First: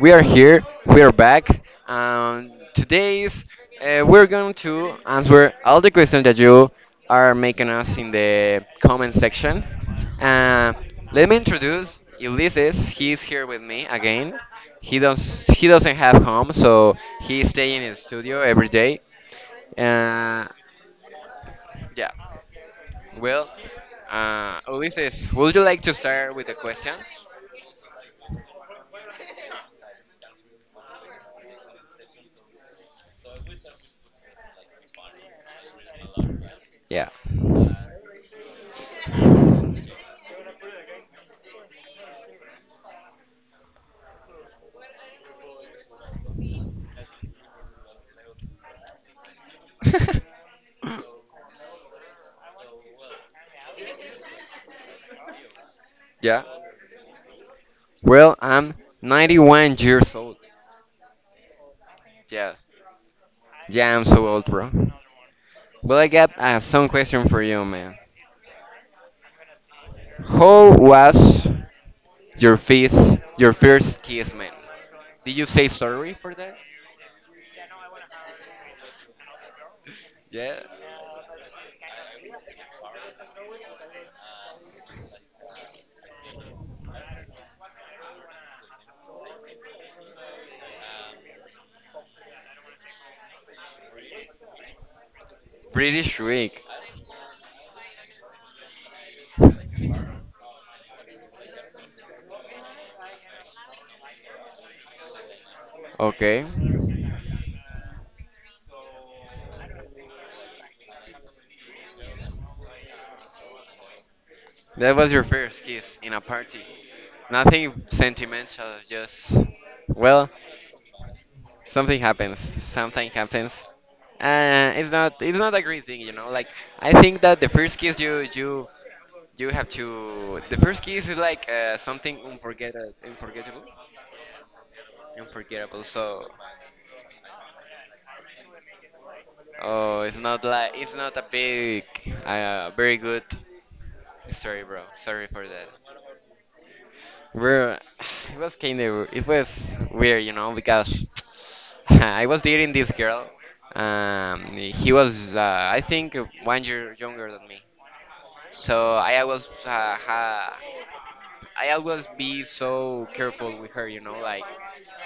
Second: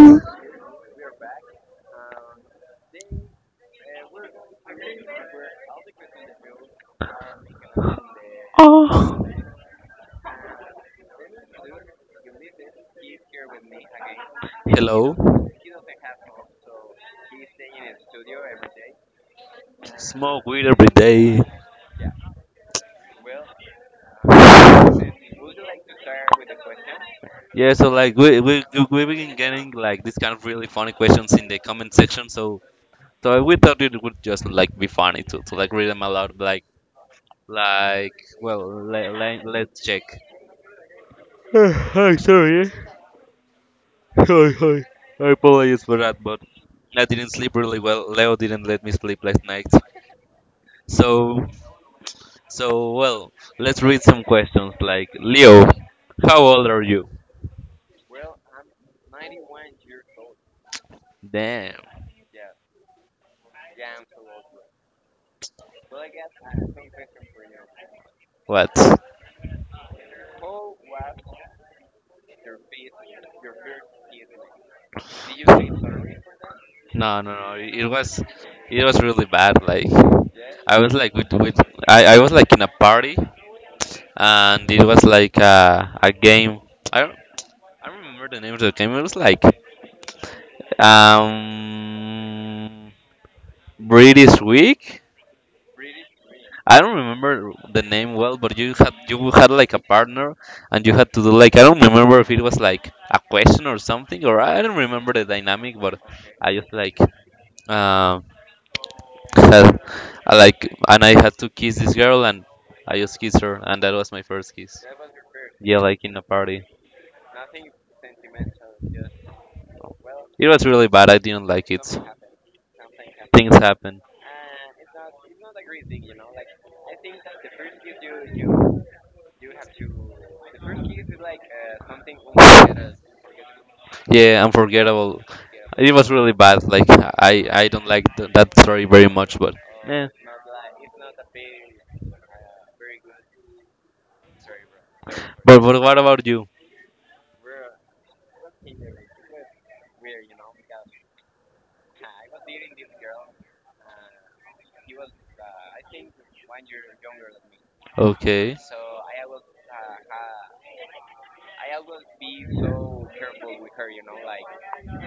we are here, we are back, and today's we're going to answer all the questions that you are making us in the comment Oh. section. Uh, Let me introduce Ulysses. He's here with me again. He Hello. does he doesn't have home, so he's staying in his studio every day. Smoke Uh, weed every day. yeah. Well, Ulysses, would you like to start with the questions? Yeah, so like we been getting like this kind of really funny questions in the comment section. So we thought it would just like be funny to like read them aloud. Yeah. like well let's check. Hi, sorry. Hi. I apologize for that, but I didn't sleep really well. Leo didn't let me sleep last night. So well, let's read some questions like Leo, how Yeah. old are you? Well, I'm 91 years old. Damn. Yeah. Yeah, I'm so old, bro. Well, I got some question for you, man. What? How was your first kiss, man? Did you say sorry for that? No, no, no. It was really bad. Like Yeah. I was like with I was like in a party, and it was like a game. I don't I don't remember the name of the game. It was like um British Week. Pretty shriek. I don't remember the name well, but you had like a partner, and you had to do like I don't remember if it was like a question or something, or I don't remember the dynamic, but Okay. I just like um had I like and I had to kiss this girl, and I just kissed her, and that was my first kiss. That was your first Yeah, kiss like in in a a party. party. Nothing sentimental, just, well, It was really bad. I didn't like something happens. Something happens. things happen. It's not a great thing, you know. Like I think that the first kiss you you you have to the first kiss is like something unforgettable, unforgettable, Yeah, unforgettable. unforgettable. It was So, really bad. Like I don't like that story very much, but oh, it's not a big, very good. Sorry, bro. Sorry for that. but what about you? Bro, it was weird, you know, because I was dating this girl. He was I think one year younger than me. Okay. So I was I always be so careful with her, you know, like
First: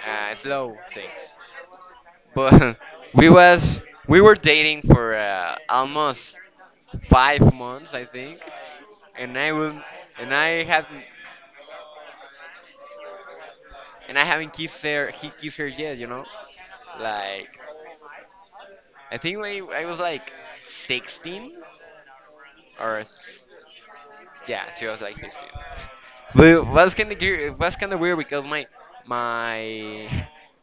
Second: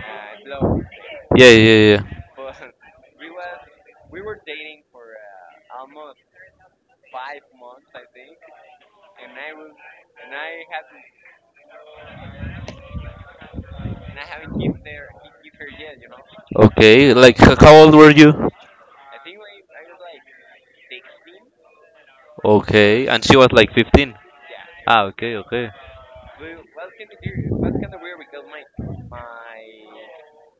slow things. Yeah, yeah, yeah. But we was we were dating for almost 5 months, I think, and I was and I haven't and I haven't kissed her. He kissed her yet, you know. Okay, like Like how old were you? I think I was like 16 or Okay, and she s- was like 15. yeah, she was Ah, like okay, 15. okay. But was kind of it was kind of weird because my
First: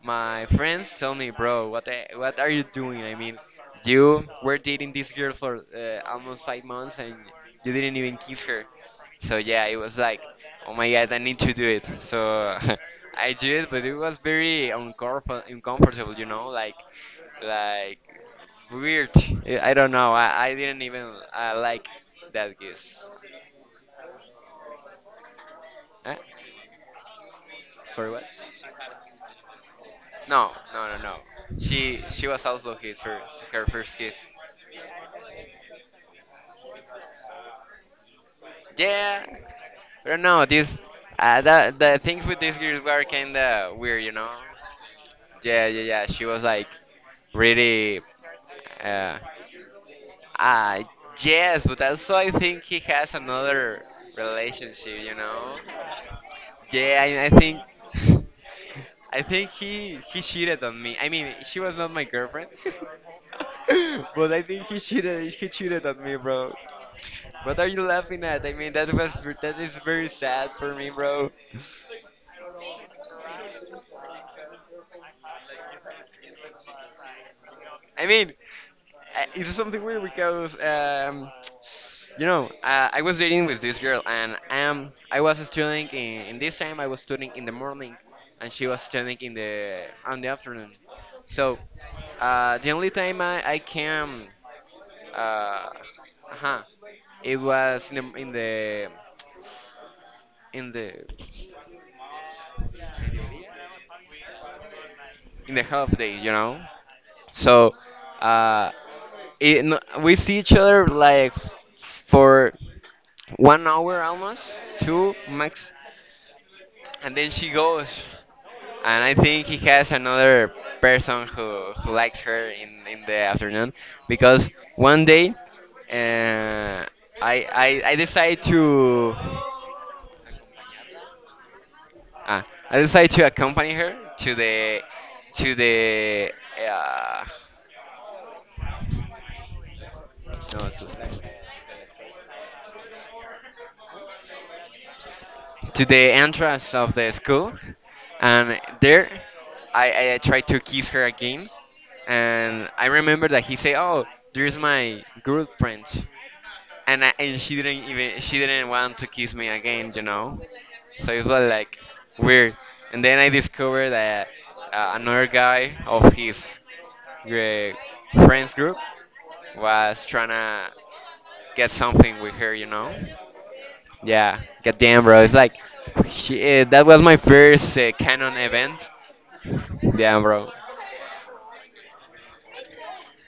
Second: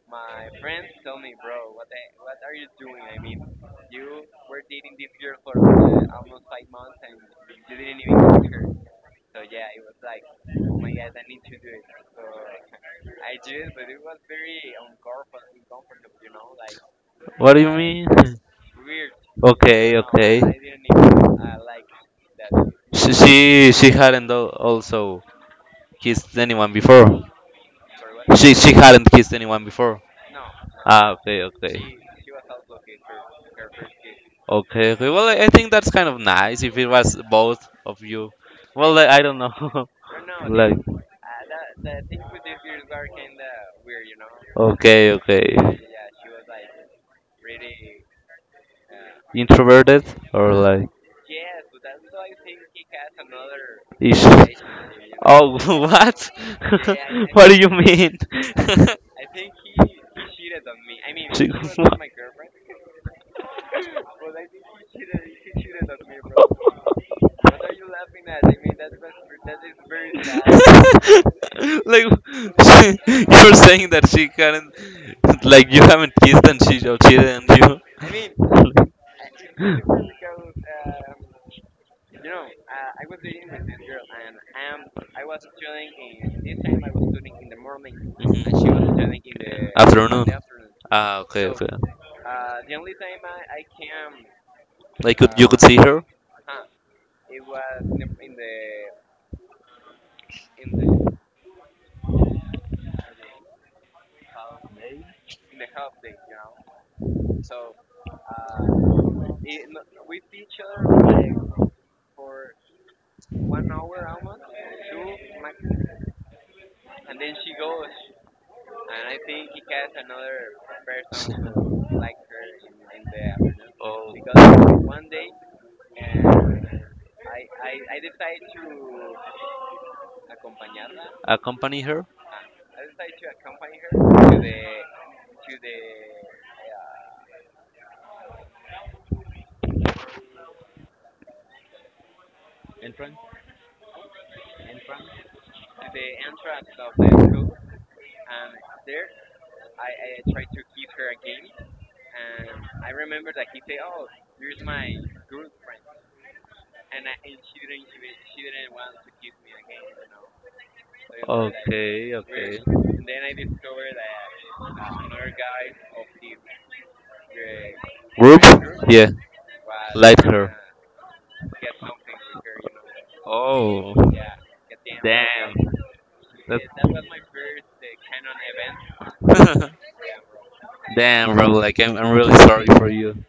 my friends tell me, bro, what are you doing? I mean, you were dating this girl for almost 5 months and you didn't even kiss her. So yeah, it was like, oh my god, I need to do it. So I did, but it was very uncomfortable, you know, like, What do you like mean? weird. I don't Okay, know. I didn't even like that kiss. She hadn't also Huh? kissed anyone before. For what? She hadn't kissed anyone before. No, no, no, Ah, okay, no. okay, She was also his first her first kiss. okay, okay. Well, I think that's kind of nice if it was both of you. Well, I Yeah, don't know. but no, this Like, the things with these girls were kinda weird, you know. okay, okay, Yeah, yeah, yeah. She was like really. Uh, introverted or uh like yes, but also I think he has another is. relationship, you Oh, know. what? Yeah, I What do think you mean? I think he cheated on me. I mean, she was not my girlfriend. But I think he cheated on me, bro. What are you laughing at? I mean, that is very sad for me, bro. Like, you're saying that she can't, like you haven't kissed and she or cheated on I mean, you. It's something weird because you know, I was dating with this girl, and I was studying in this time. I was studying in the morning, and she was studying in the on the afternoon. Uh, So, the only time I came, like could uh, see her huh, it was in the in the half day, you know. So, uh, it, no- we see each other like for one hour almost, two max, and then she goes. And I think he has another person who likes her in the afternoon because one day uh, I, I I decide to accompany her. uh, I decide to accompany her to the uh, no to, to the entrance of the school, and there I tried to kiss her again, and I remember that he said, "Oh, there's my girlfriend," and she didn't even she didn't want to kiss me again, you know. So it was like Okay, okay. weird, and then I discovered that another guy of his uh, Group, friends group yeah. was trying to get something with her, you know. Oh, Yeah, goddamn, bro. It's like shit, that was my first canon event. Damn, bro. damn bro, like I'm really sorry for you.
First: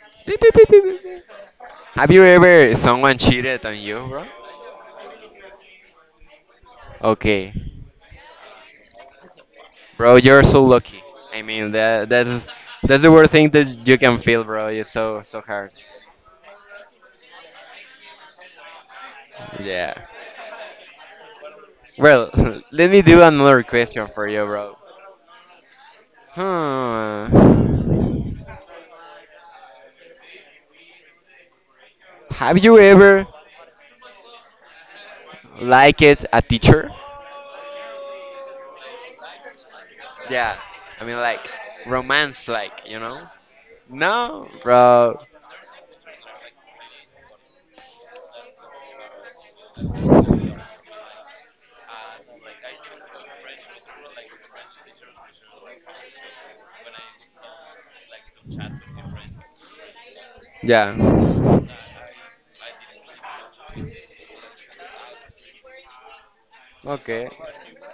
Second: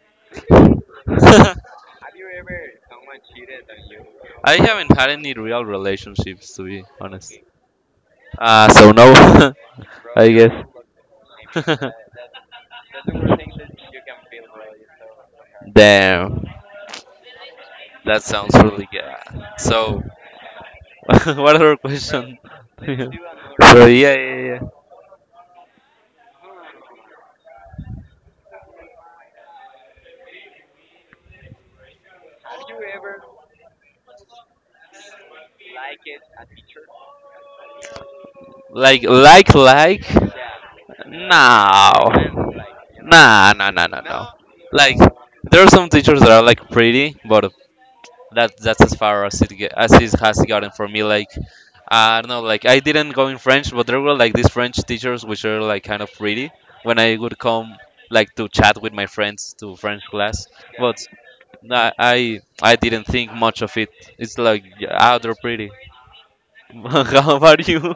Have you ever someone cheated on you, bro? I haven't had any real relationships, to be honest. Okay, Ah, so no. bro, you're Guess. so lucky. I mean, that's the worst thing that you can feel, bro. It's so, so hard. Damn, that sounds really good. So Yeah. what other Well, question? let me do another So question yeah, for yeah, you, yeah. bro. Hmm. Have you ever liked a teacher? Like, like? Yeah. I mean, No. like romance, Nah, like, you know? nah, nah, nah, nah. No, Like, bro. there are some teachers that are like pretty, but that's as far as it has gotten for me. Like, I don't know. Like, I didn't go in French, but there were like these French teachers which are like kind of pretty. When I would come like to chat with my friends to French class, Yeah. but I didn't think much of it. It's like, yeah, ah, they're pretty. Okay. How about you?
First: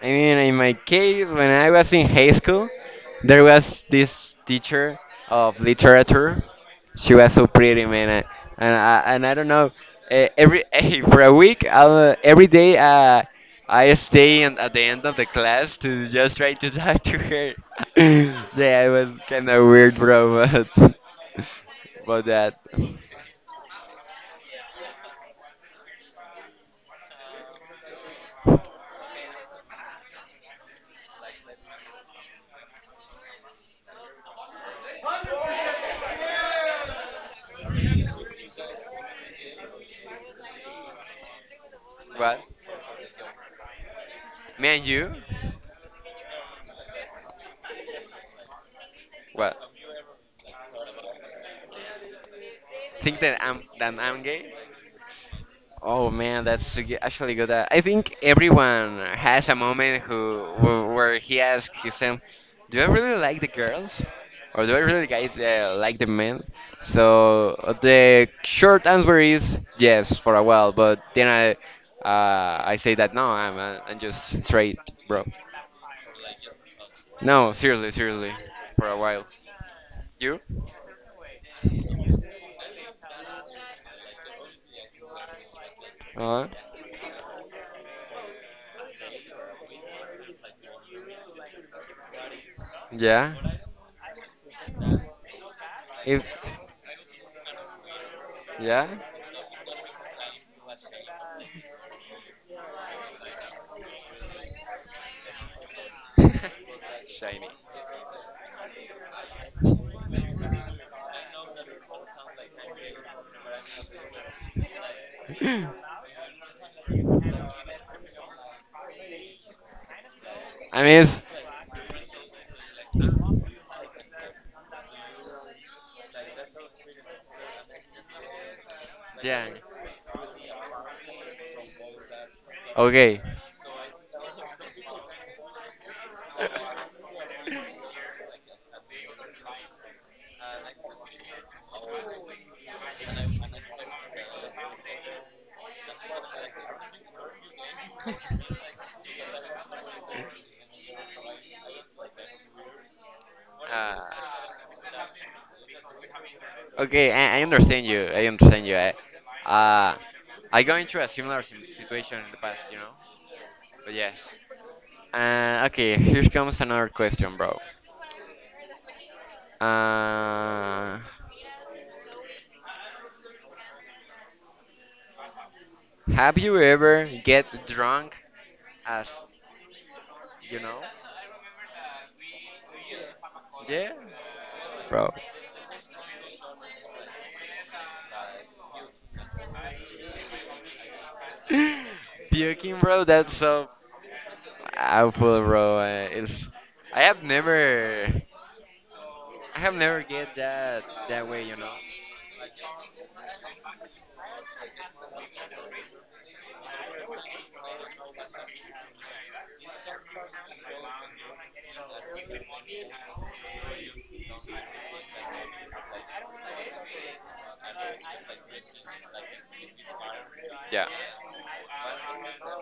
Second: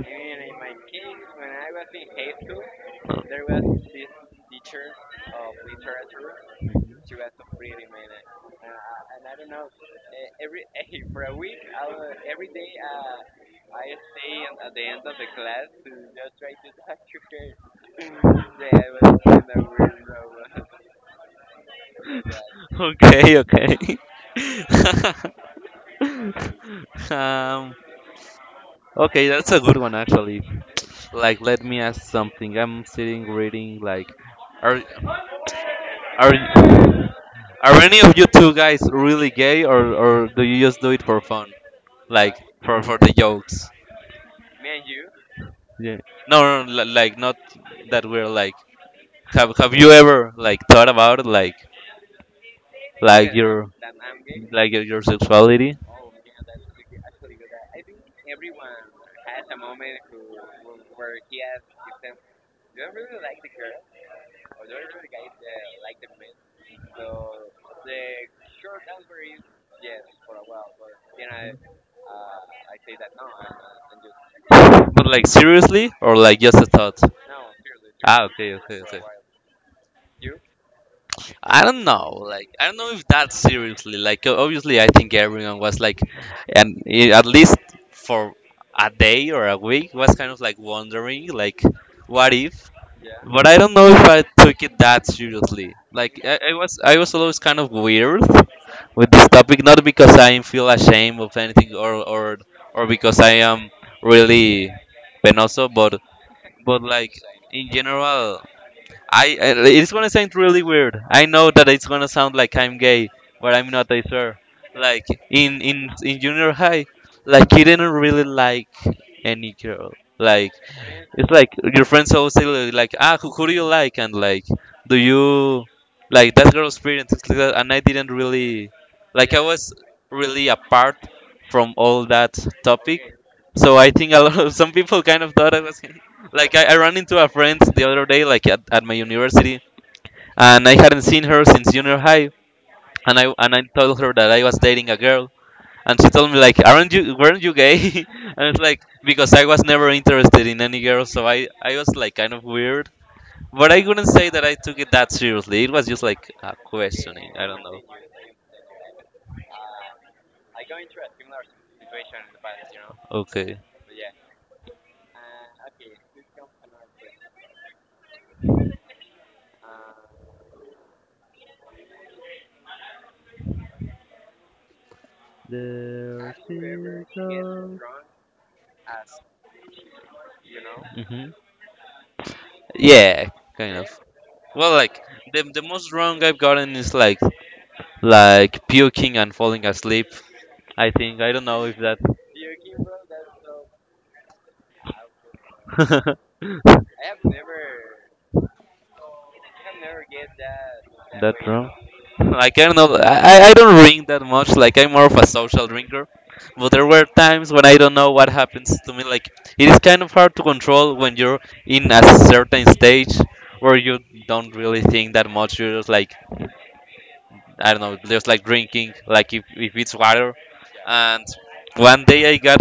I mean, in my case, when I was in high school, there was this teacher of literature. She was so pretty, man. And and I don't know. Every for a week, I'll, every day, I stay at the end of the class to just try to talk to her. Yeah, it was kind of weird, bro. But about that. Okay, okay. um, okay, that's a good one actually. Like, let me ask something. I'm sitting reading. Like, are are are any of you two guys really gay, or do you just do it for fun, like What? For the jokes? Me and you? Yeah. No, no, no, like not that we're like. What? Have you ever like thought about it, like Think that your I'm gay? like your sexuality? Oh man, that's actually good. I think everyone has a moment where he asks himself, "Do I really like the girls, or do I really like the men?" So the short answer is yes for a while, but then I say that no, I'm just straight, But bro. like seriously, or like just a thought? No, seriously, Ah, seriously, okay, for a while. You? I don't know. Like, I don't know if that seriously. Like, obviously, I think everyone was like, Uh, and at least for a day or a week, was kind of like wondering, like, what if? yeah. But I don't know if I took it that seriously. Like, If I was always kind of weird Yeah. with this topic, not because I feel ashamed of anything or because I am really penoso, but like Shiny. in general, it's gonna sound really weird. I know that it's gonna sound like I'm gay, but I'm not. I swear. Like in junior high, like you didn't really like any girl. Like I mean, it's, it's like your friends always say like ah who do you like, and like do you like that girl, experience it's like that, and I didn't really like I was really apart from all that topic. okay. So I think a lot of some people kind of thought I was gay. Like I ran into a friend the other day like at my university, and I hadn't seen her since junior high. And I told her that I was dating a girl, and she told me like, "Aren't you, weren't you gay?" And it's like because I was never interested in any girl, so I was like kind of weird. But I Uh, couldn't say that I took it that seriously. It was just like a okay, question. I understand you. I understand you. Uh, I got into a similar situation in the past, you know? Okay. But yes. Okay, here comes another question, bro. Uh, Have you ever get drunk as you know? Hmm. Yeah, kind of. Yeah, Well, like bro. The most wrong I've gotten is like puking and falling asleep. I think I don't know if that. Puking, bro. That's so awful, bro. It's I have never get that way, you know. Like I don't know, I don't drink that much. Like I'm more of a social drinker, but there were times when I don't know what happens to me. Like it is kind of hard to control when you're in a certain stage where you don't really think that much. You're just like I don't know, just like drinking, like if it's water. Yeah. And one day I got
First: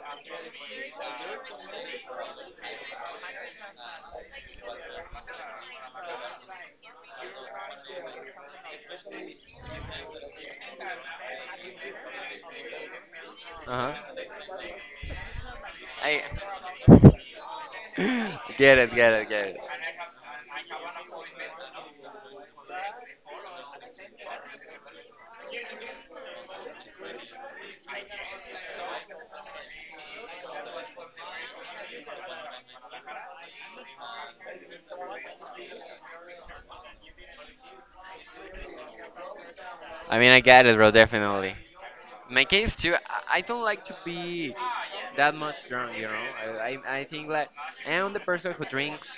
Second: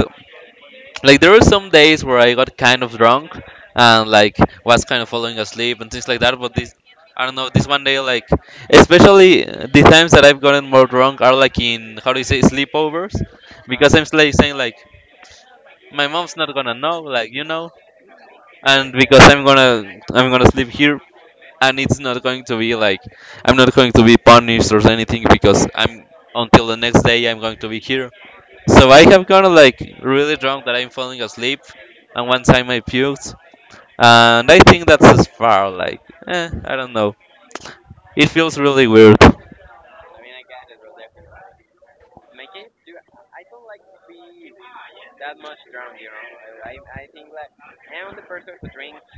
like there were some days where I got kind of drunk and like was kind of falling asleep and things like that. But this, I don't know, this one day like, especially the times that I've gotten more drunk are like in how do you say sleepovers, Uh because I'm huh. like saying like my I mom's not gonna know, like you know, get and it, get because it, get it. I'm gonna sleep here, and it's not going to be like I'm not going to be punished or anything because I'm until the next day I'm going to be here, so I have gotten like really drunk that I'm falling asleep, and one time I puked, and I think that's as far. Like, I don't know. It feels really weird. I mean, I get it, bro. Definitely. In my case too, I don't like to be that much drunk, you know. I think like I'm the person who drinks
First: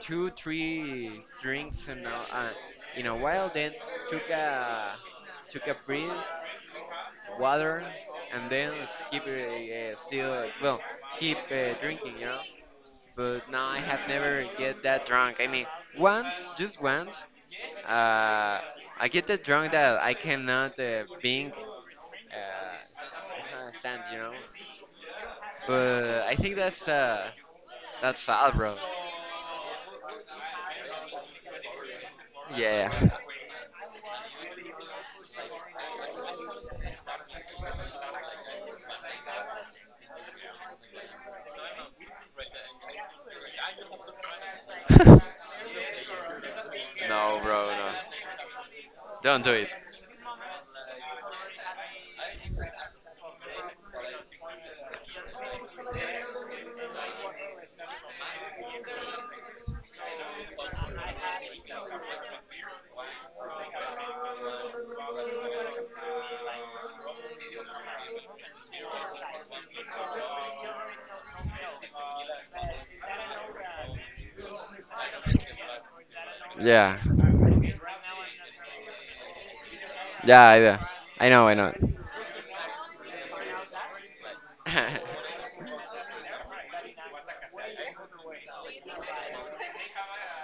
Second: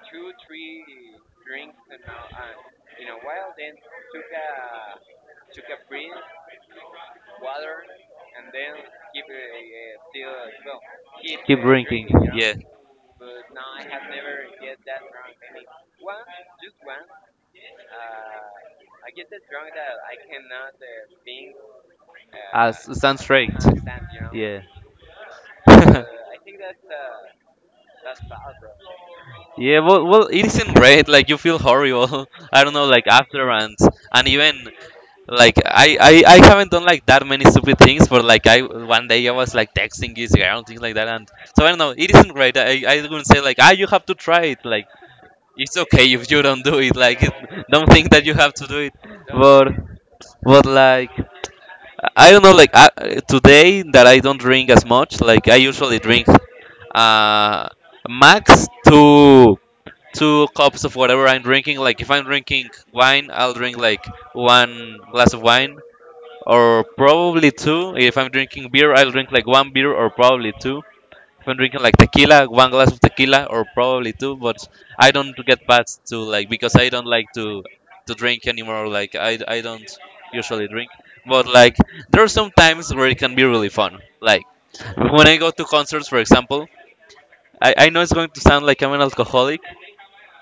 two three drinks uh, in a while, then took a took a breath, water, and then keep still well, keep drinking, you know. Yeah, But no, I have never get that drunk. I mean, once, just once, uh, I get that drunk that I cannot being it sounds fake. Stand, you know. Yeah. But I think that's sad, bro. Yeah, well, well, it isn't great. Like you feel horrible. I don't know, like Yeah. after, and even like I haven't done like that many stupid things, but like I one day I was like texting this girl and things like that, and so I don't know. It isn't great. I wouldn't say like ah you have to try it. Like it's okay if you don't do it. Like, it, No, bro, don't no, think that you have to do it. don't do But it. but like, I don't know. Like today that I don't drink as much. Like I usually drink uh max two cups of whatever I'm drinking. Like if I'm drinking wine, I'll drink like one glass of wine or probably two. If I'm drinking beer, I'll drink like one beer or probably two. I've been drinking like tequila, one glass of tequila or probably two, but I don't get past two like because I Yeah. don't like to drink anymore. Like I don't Yeah, I usually do. drink, I know, but I know. like there are some times where it can be really fun. Like when I go to concerts, for example, I know it's going to sound like I'm an alcoholic,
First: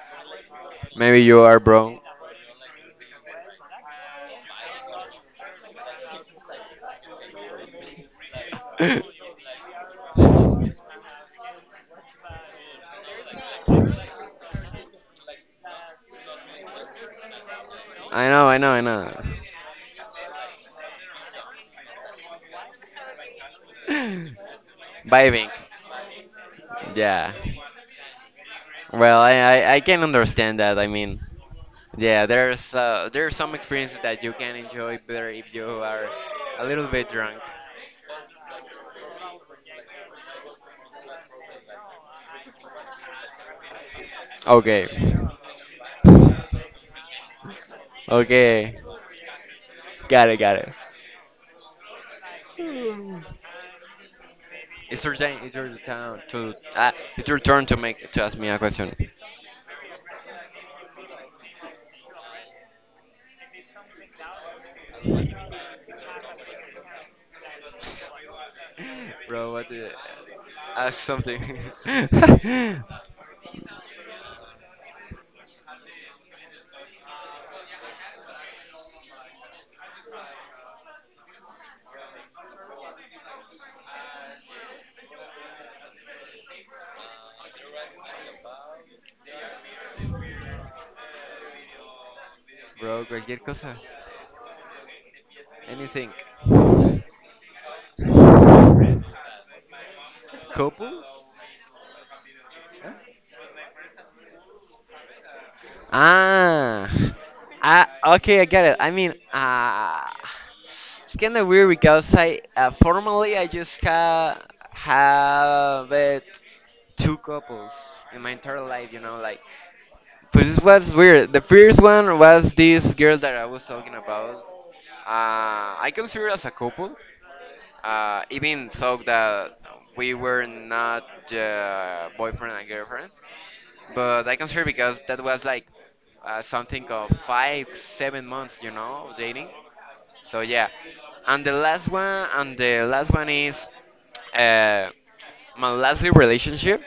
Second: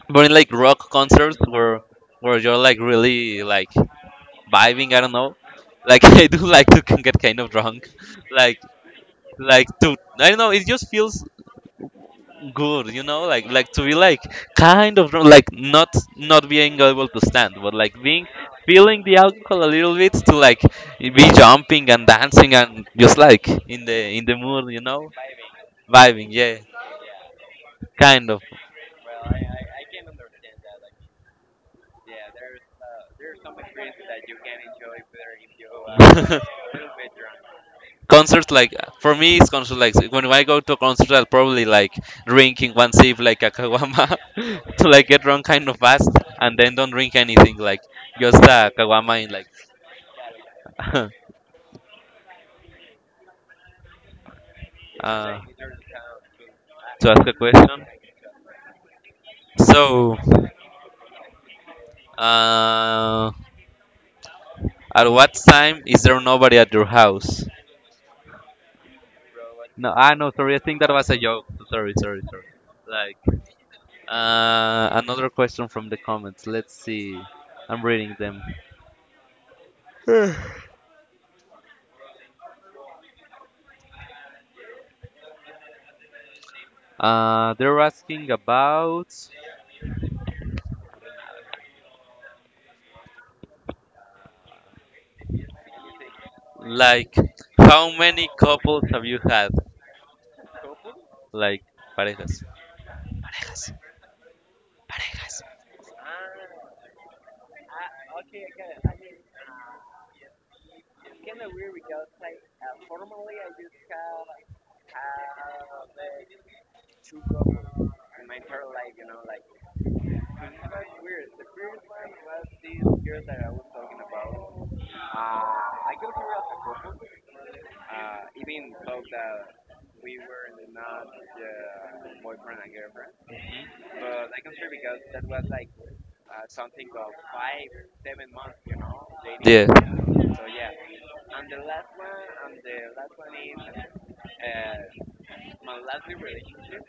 but in like rock Maybe concerts you are, where bro. You're like really like vibing, I don't know. Like I do like to can get kind of drunk, like like to I don't know. It just feels good, you know, like to be like kind of like not not being able to stand but like being I know, I know, I feeling know. the alcohol a little bit to like be jumping and dancing and just like in the mood, you know, Vibing. vibing, yeah, Yeah. kind of Well, I can understand that. I mean, yeah, there's some experiences that you can enjoy better if you are a little bit drunk. concerts. Like for me it's concert like when I go to a concert I'll probably like drinking one sip like a kawama to Okay. like get drunk kind of fast and then don't drink anything like just a Okay. kawama in like Got it, got it. uh, It's your time. It's your turn to. To ask It's a your turn question, to ask me a question. so uh, at what time is there nobody at your house? Bro, what No, the? ah, no, sorry. I think that Ask was a something. joke. Sorry, sorry. Like, another question from the comments. Let's see. I'm reading them. They're asking about Bro, cualquier cosa. Anything. like how many couples have you had? Couples? Like parejas. Parejas. Parejas. Ah, ah, okay, I get it. I mean, it's kind of weird because I formally I just ha have it two couples in my entire life, you know, like. But this was weird. The first one was this girl that I was talking about. I consider us a couple. Even so that we were not boyfriend and girlfriend. But I consider because that was like something of five, 7 months, you know, of dating. So yeah. And the last one is uh, my last relationship.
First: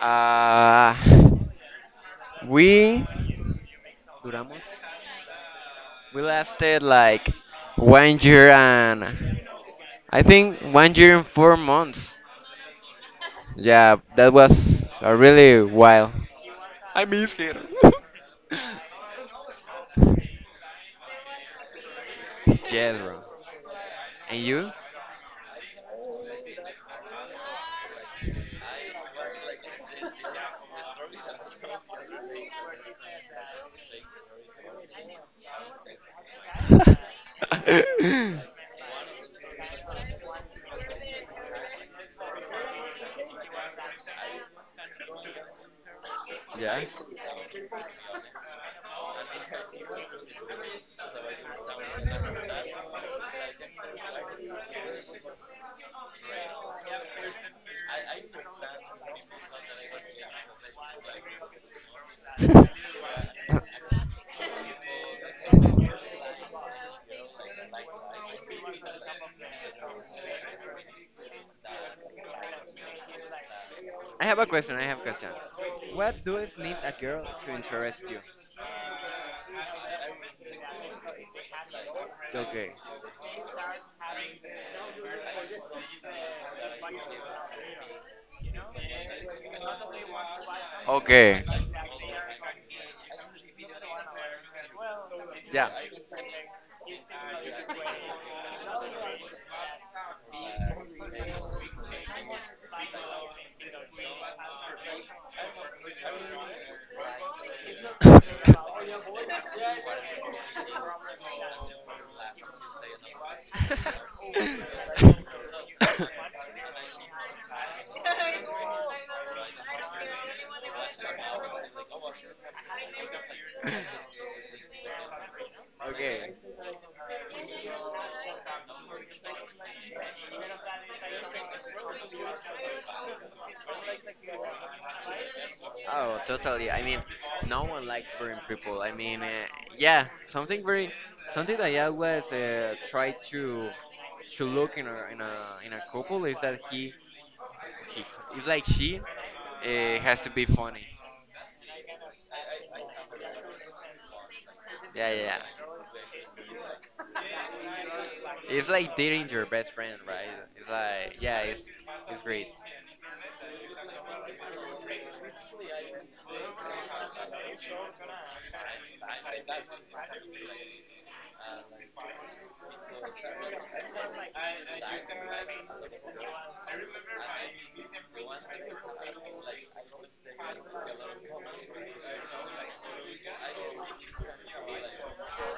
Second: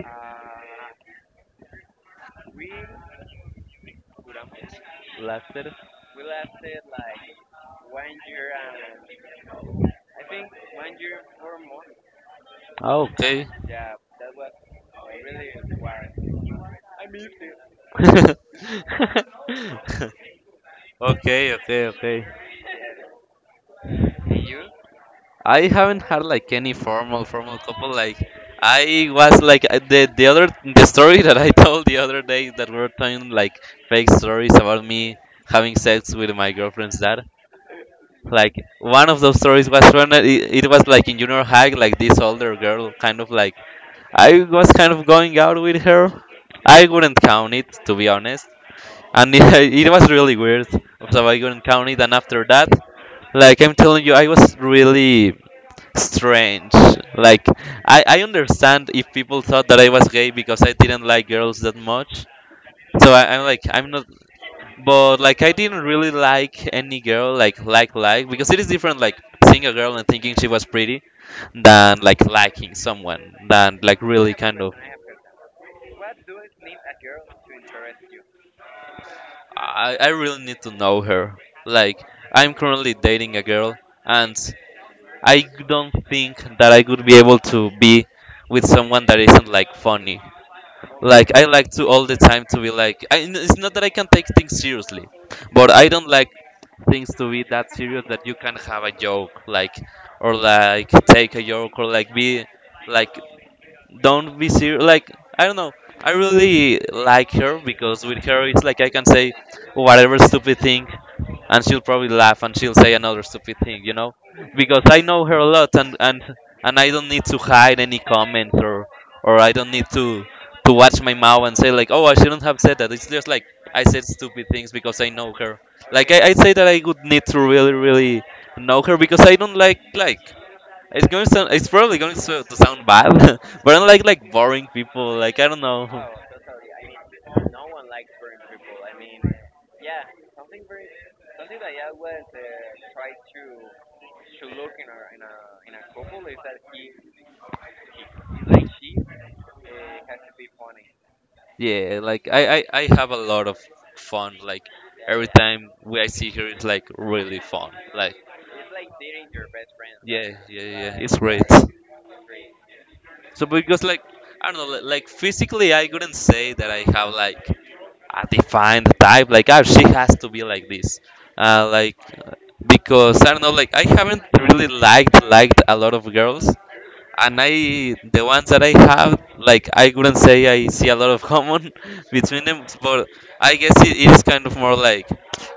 Uh, we duramos. Láser. We lasted like one year and I think one year and 4 months. Ah, okay. Yeah, that was a really while. He's here. Okay, okay, okay. Yes, bro. And you? I haven't had like any formal formal couple. Like I was like the other the story that I told the other day that we were telling like fake stories about me having sex with my girlfriend's dad. Yeah. Like one of those stories was when it was like in junior high, like this older girl kind of like I was kind of going out with her. I wouldn't count it to be honest, and it was really weird. So I wouldn't count it, and after that, I'm telling you, I was really strange. Like I understand if people thought that I was gay because I didn't like girls that much. So I'm like I'm not, but like I didn't really like any girl like because it is different, like seeing a girl and thinking she was pretty than like liking someone than like I really have a question. I have a question. What does need a girl to interest you? I really need to know her. Like I'm Okay. currently dating a girl, and I don't think that I could be able to be with someone that isn't like funny. Like Okay. I like to all the time to be like it's not that I can take things seriously, but Yeah. I don't like things to be that serious, that you can have a joke, like or like take a joke, or like be like don't be serious. Like I don't know. I really like her because with her it's like I can say whatever stupid thing, and she'll probably laugh and she'll say another stupid thing, you know, because I know her a lot, and I don't need to hide any comments, or I don't need to watch my mouth and say like, oh, I shouldn't have said that. It's just like I said stupid things because I know her. Like Okay. I'd say that I would need to really really know her, because I don't it's going to sound, it's probably going to to sound bad, but I like boring people. Like I don't know. Oh, totally. I mean, no one likes boring people. I mean, yeah, something that I always try to look in a couple is that he it's like she has to be funny. Yeah, like I have a lot of fun. Like Yeah, yeah, every yeah. time we I see her, it's like really fun. Like It's like dating your best friend, right? yeah, yeah, It's yeah. It's like, yeah, great. It's great. So because like I don't know, like physically, I couldn't say that I have like a defined type. Like, ah, she has to be like this. Like because I don't know. Like I haven't really liked a lot of girls, and I the ones that I have, like I wouldn't say I see a lot of common between them, but I guess it is kind of more like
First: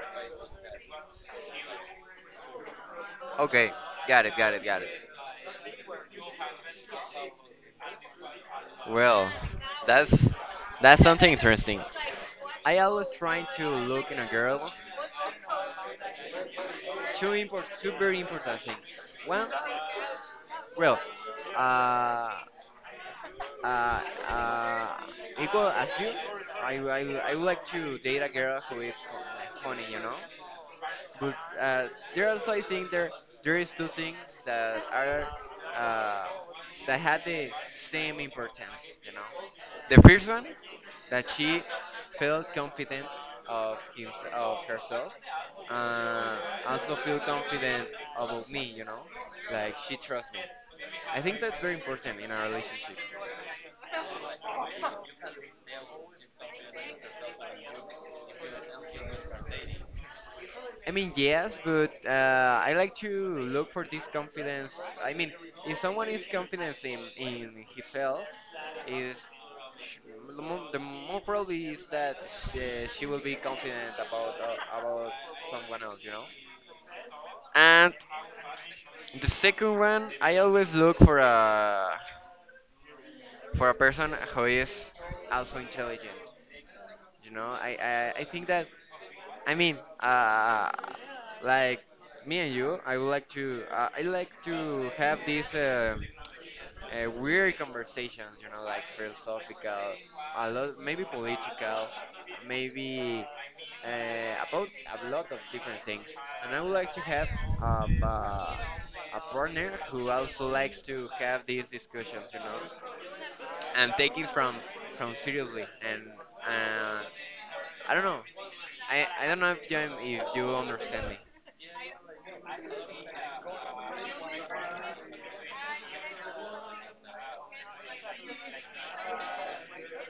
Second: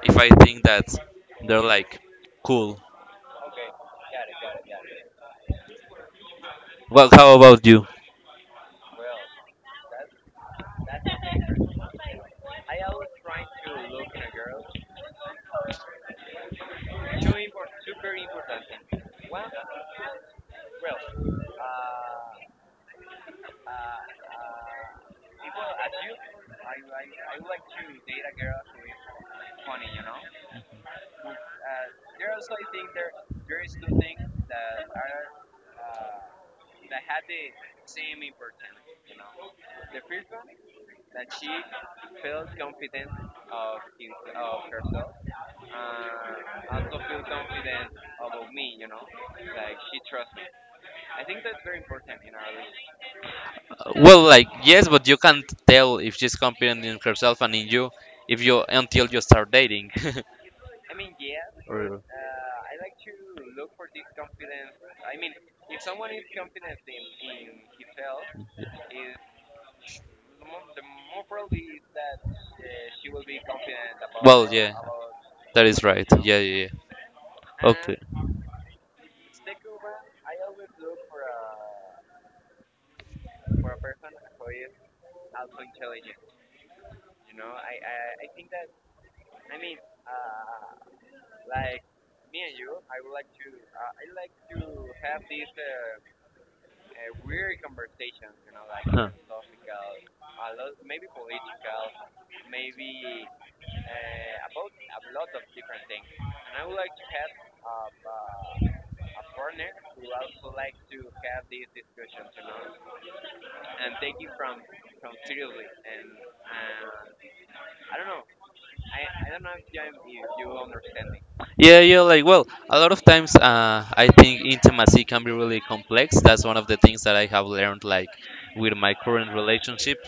if I think that they're like cool. Okay, got it, got it, got it. Well, how about you? Well, that's that's something interesting. I always trying to look in a girl two very important things. One, well, uh, uh, uh, equal as you, I, I, I would like to date a girl who is like funny, you know. But uh, there also, I think there is two things that are uh, that had the same importance. You know, the first one, that she felt confident of herself, uh, also feel confident about me. You know, like she trusts me. I think that's very important in our relationship. Well, like yes, but you can't tell if she's confident in herself and in you if you until you start dating. I mean, yes, but Or- I like to look for this confidence. I mean, if someone is confident in himself, is sh- the more probably is that she will be confident about that someone is else, right. you know. Yeah, yeah, yeah. And the second one, I always look for a person who is also intelligent. You know, I think that. I mean, uh, like me and you, I would like to, I like to have these weird conversations, you know, like philosophical, a lot, maybe political, maybe about a lot of different things. And I would like to have um, uh, a partner who also likes to have these discussions, you know, and take it from seriously and uh, I don't know. I don't know if you understand me. Yeah, yeah, like, well, a lot of times I think intimacy can be really complex. That's one of the things that I have learned, like, with my current relationship,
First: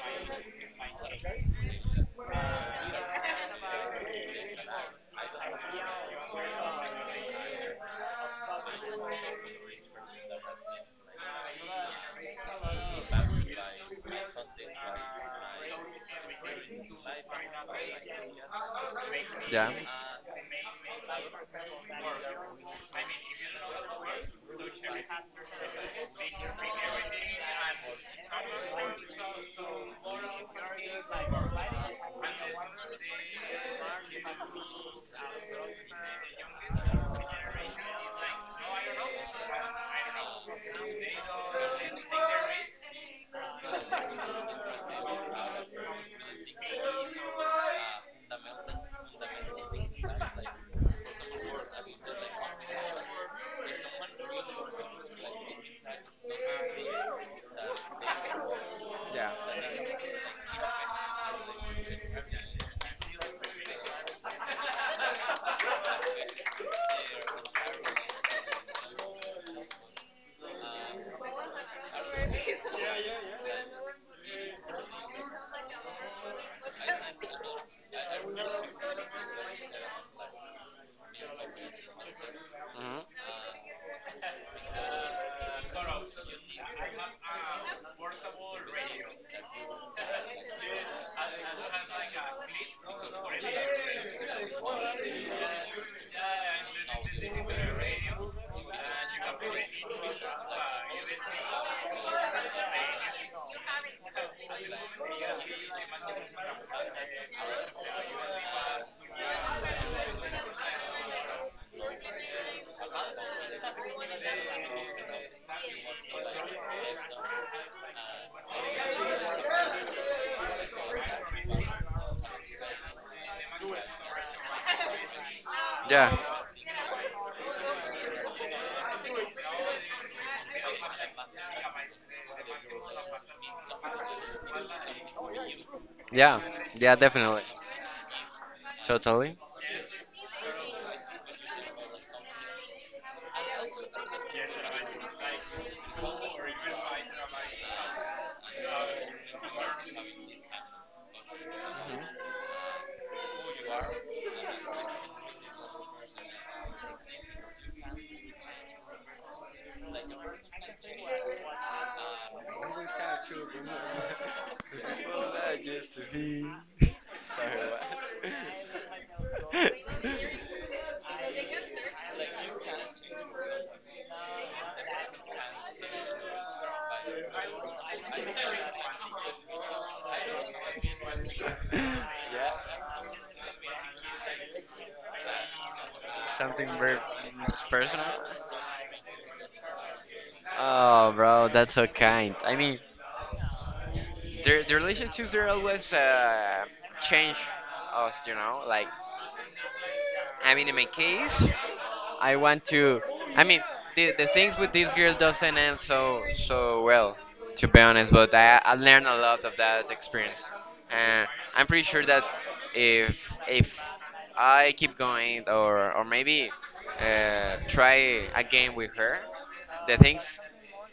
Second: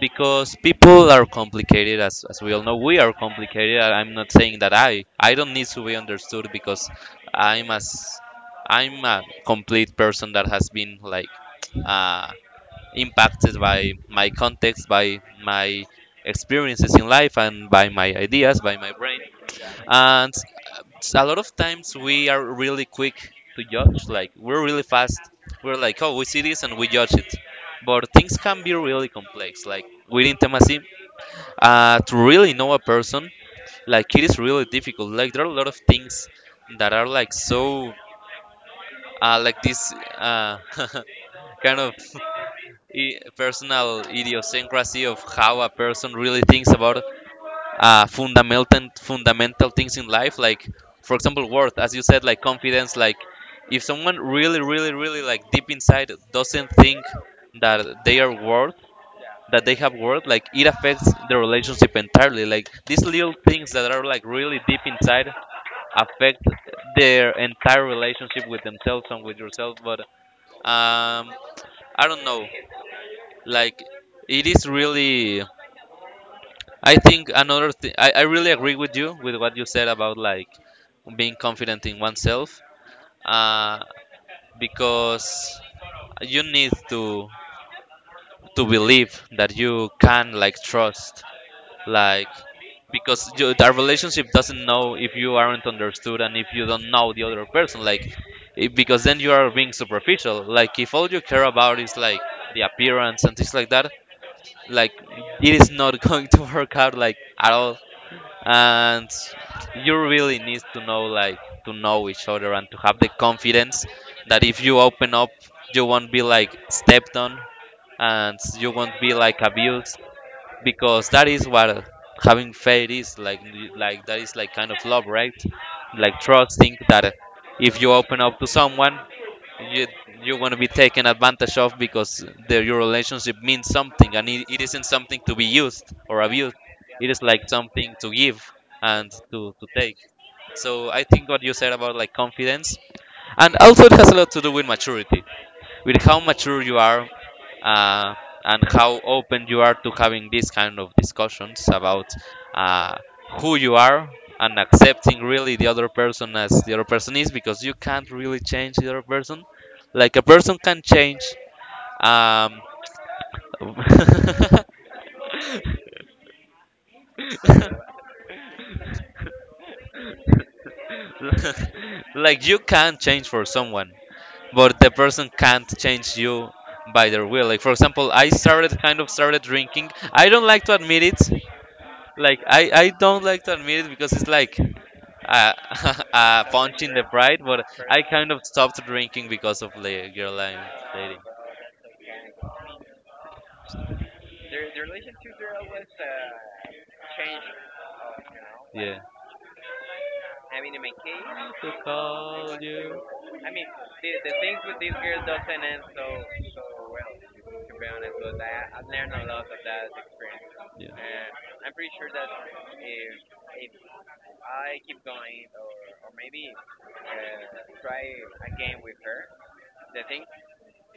because people are complicated, as we all know. We are complicated. I'm not saying that I don't need to be understood because I'm as, I'm a complete person that has been, like, uh, impacted by my context, by my experiences in life, and by my ideas, by my brain, Yeah. and a lot of times we are really quick to judge. Like we're really fast, we're like, oh, we see this and we judge it, but things can be really complex, like with intimacy, to really know a person, like it is really difficult. Like there are a lot of things that are like so, like this, kind of personal idiosyncrasy of how a person really thinks about, fundamental things in life, like for example, worth, as you said, like confidence. Like if someone really really really like deep inside doesn't think that they are worth, Yeah. that they have worth, like it affects the relationship entirely. Like these little things that are like really deep inside affect their entire relationship with themselves and with yourself. But um I don't know, like it is really, I think, another thing. I really agree with you with what you said about like being confident in oneself, uh, because you need to believe that you can like trust, like because you, our relationship doesn't Mhm. know if you aren't understood and if you don't know the other person. Like because then you are being superficial. Like if all you care about is like the appearance and things like that, like it is not going to work out, like at all, and you really need to know, like to know each other, and to have the confidence that if you open up, you won't be like stepped on, and you won't be like abused, because that is what having faith is like. Like that is like kind of love, right? Like Yeah. trusting that if you open up to someone, you, you're going to be taken advantage of, because the, your relationship means something, and it isn't something to be used or Yeah. abused. Yeah, It is definitely. like something to give, and Totally. To take. So I think what you said about like confidence, and also it has a lot to do with maturity, with how mature you are, uh, and how open you are to having these kind of discussions about, uh, who you are, and accepting really the other person as the other person is, because you can't really change the other person. Like a person can change, um, Mhm. Sorry, like you can change for someone, but the person can't change you by their will. Like for example, I started kind of started drinking. I don't like to admit it. Like I what? don't like to admit it because it's like a, a Something punch in the very pride, but I personal. kind of stopped drinking because of the girl I'm. Oh, bro, that's so kind. I mean, the relationships are always change us, you know. Like, Yeah. I mean, in my case, To I call want you. to. I mean, the things with this girl doesn't end so well, to be honest. But I learned a lot of that experience, Yeah. and I'm pretty sure that if I keep going or maybe try again with her, the things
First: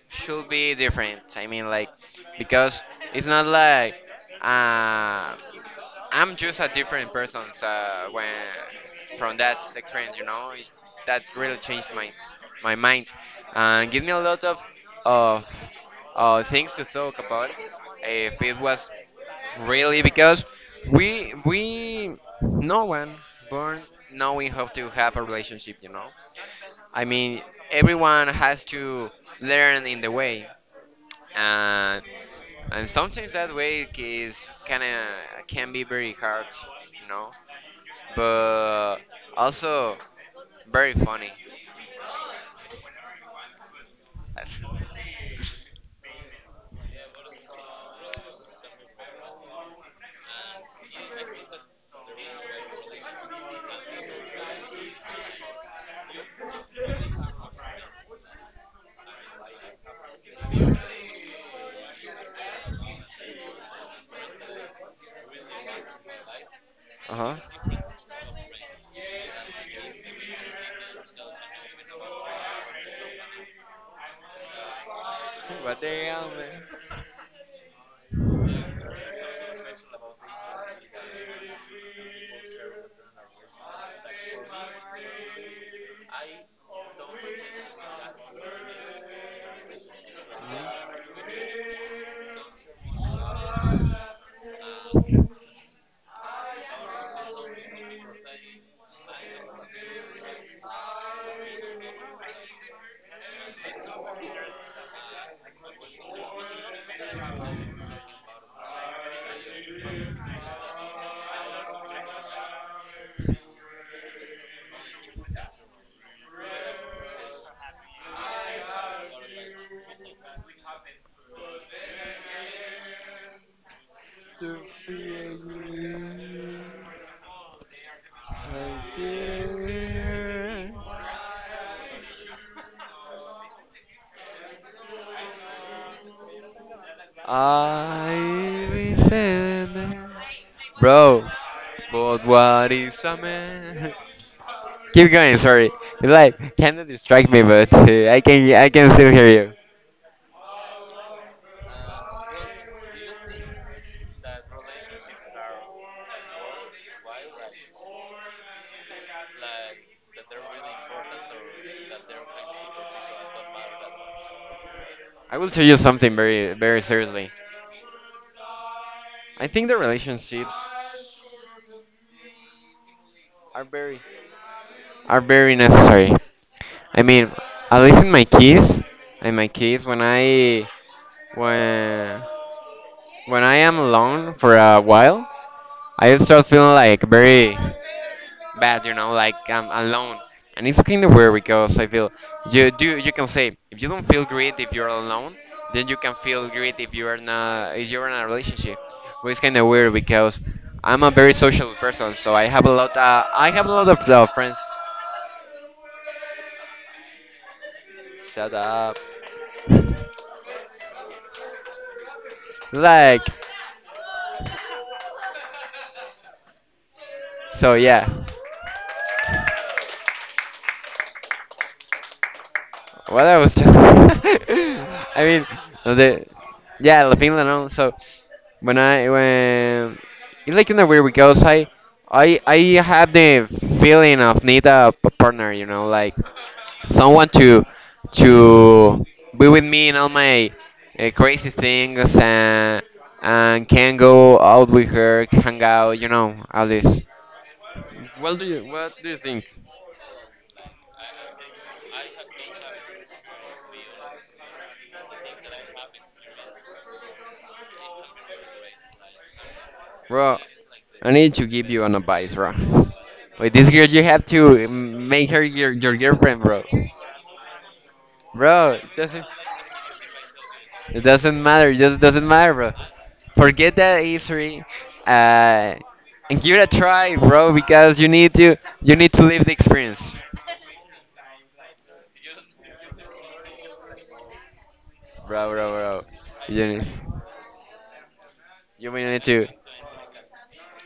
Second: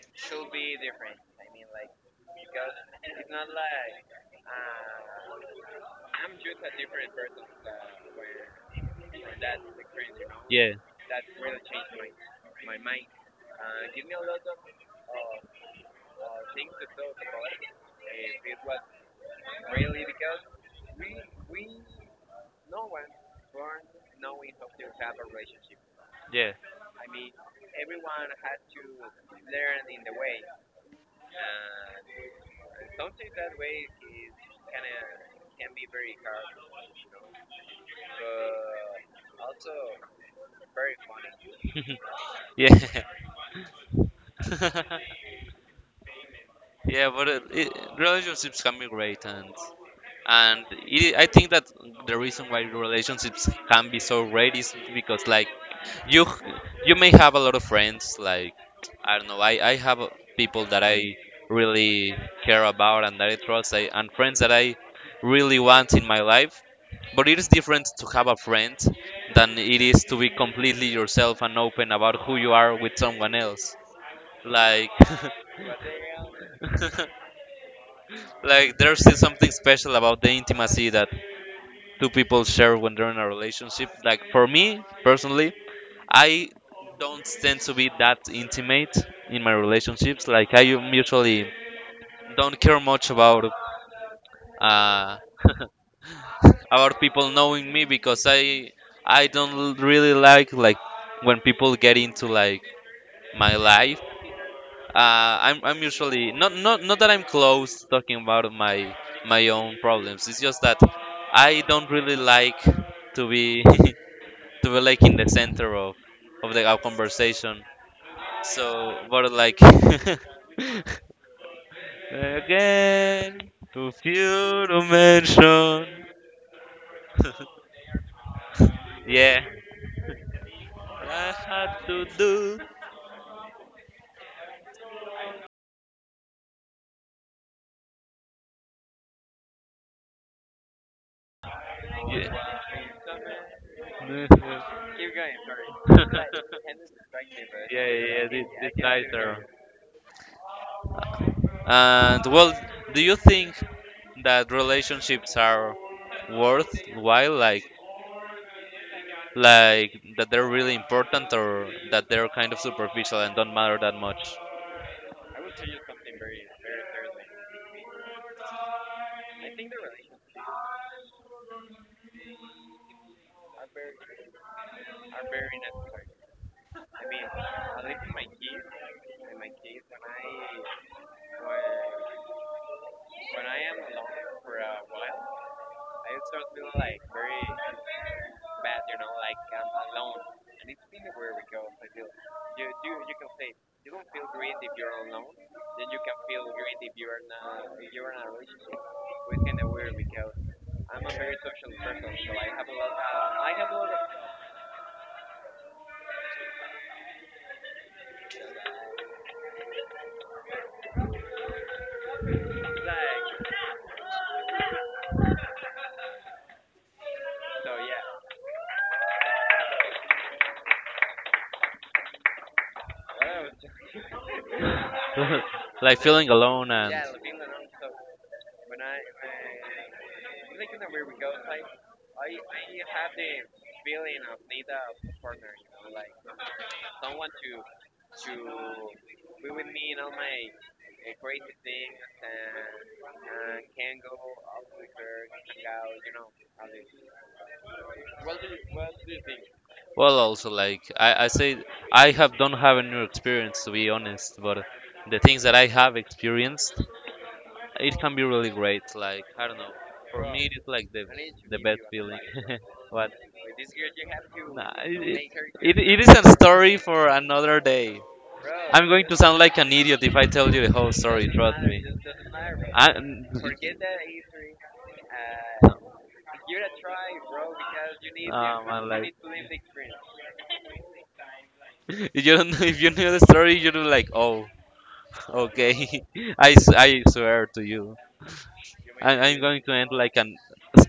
should be different. I mean, like, because it's not like uh, I'm just a different person so when from that experience, you know, it- Yeah. that really changed my my mind and give me a lot of things to talk about. If it was really because we no one born knowing how to have a relationship, you know. Yeah. I mean, everyone has to learn in the way, and and sometimes that way is kind of can be very hard, you know, but also very funny. Yeah. uh yeah. But relationships can be great, and it, I think that the reason why relationships can be so great is because like you you may have a lot of friends. Like I don't know, I have people that I really care about and that I trust, I, and friends that I really want in my life, but huh. it is different to have a friend than it is to be completely yourself and open about who you are with someone else. Like But damn, man. like there's still something special about the intimacy that two people share when they're in a relationship. Like for me personally, I don't tend to be that intimate in my relationships. Like I Mhm. usually don't care much about, uh, about people knowing me, because I don't really like when people get into like my life. I'm usually not that I'm close talking about my my own problems. It's just that I don't really like to be They were like in the center of the our conversation. So, but like again to To few be a dimension. you. Yeah, I had to do. I listen. Bro, but Yeah. what is a man? Keep going, sorry. It's like kind of distract me, but I can still hear you. And well, do you think that relationships are worthwhile? Like that they're really important, or that they're kind of superficial and don't matter that much? I will tell you something very very seriously. I think the relationships are very necessary. I mean, at least in my kids when when I am alone for a while, I start feeling like very bad, you know, like I'm alone. And it's kind of weird because I feel you do you can say if you don't feel great if you're alone, then you can feel great if you're in a relationship. But it's kind of weird because I'm a very social person, so I have a lot I have a lot of friends. Shut up. Like, so yeah. What I was just. I mean, Like the feeling alone. yeah, La Finland. No? So when I when it's like in the weird because I have the feeling of need a p- partner, you know, like someone to be with me in all my crazy things and can go out with her, hang out, you know, all this. What do you think, Well, also like I say, I have don't have a new experience to be honest, but the things that I have experienced, it can be really great. Like I don't know, bro? it is like the, I need to give you an advice, bro. but With this girl, you have to I, make her your, your it is a girlfriend, bro. story for another day. Bro, I'm going to sound like an idiot if I tell you the whole it story. doesn't matter. It just doesn't matter, bro. I, Forget that history, uh, and give it a try, bro. Because you need to live the experience, if you don't, if you know the story, you're like, oh, bro, bro, okay. bro. You need, I swear to you, you may I, need I'm to. going to end like an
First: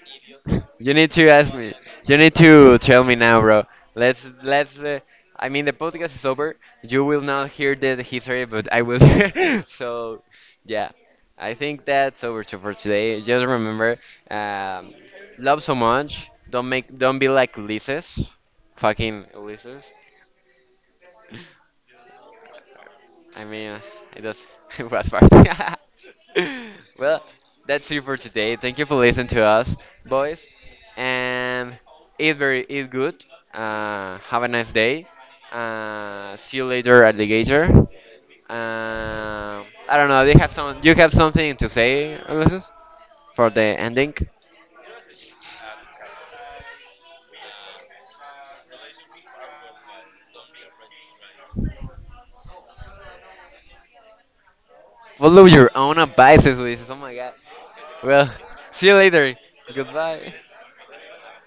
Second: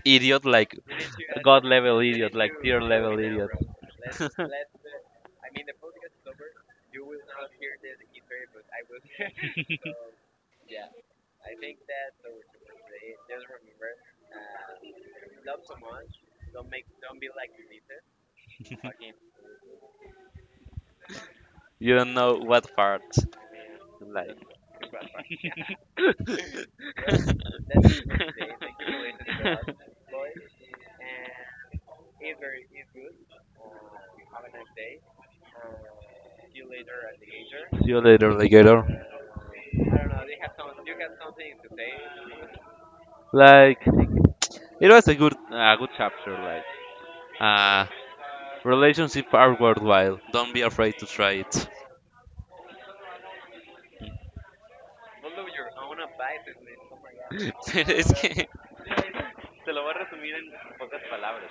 idiot, like You need to ask me. level You E. need to tell me now, bro. Let's let's. I mean, the podcast is over. You will not hear the history, but I will. So, yeah, I think that's over to for today. Just remember, um, love so much. Don't make. Don't be like Ulysses. Fucking Ulysses. You don't know what part. I mean, it Like, does. It was far. Well, that's it for today. Thank you for listening to us, boys. And eat very, eat good. Have a nice day. See you later at the gator. See you later, alligator. I don't know. Do you have some? You have something to say, Ulysses, for the Like ending? it was a good chapter. Like uh, relationship are worthwhile. Don't be afraid to try it. Follow your own advices, Ulysses. Oh my God. es Well, que see you later. Goodbye.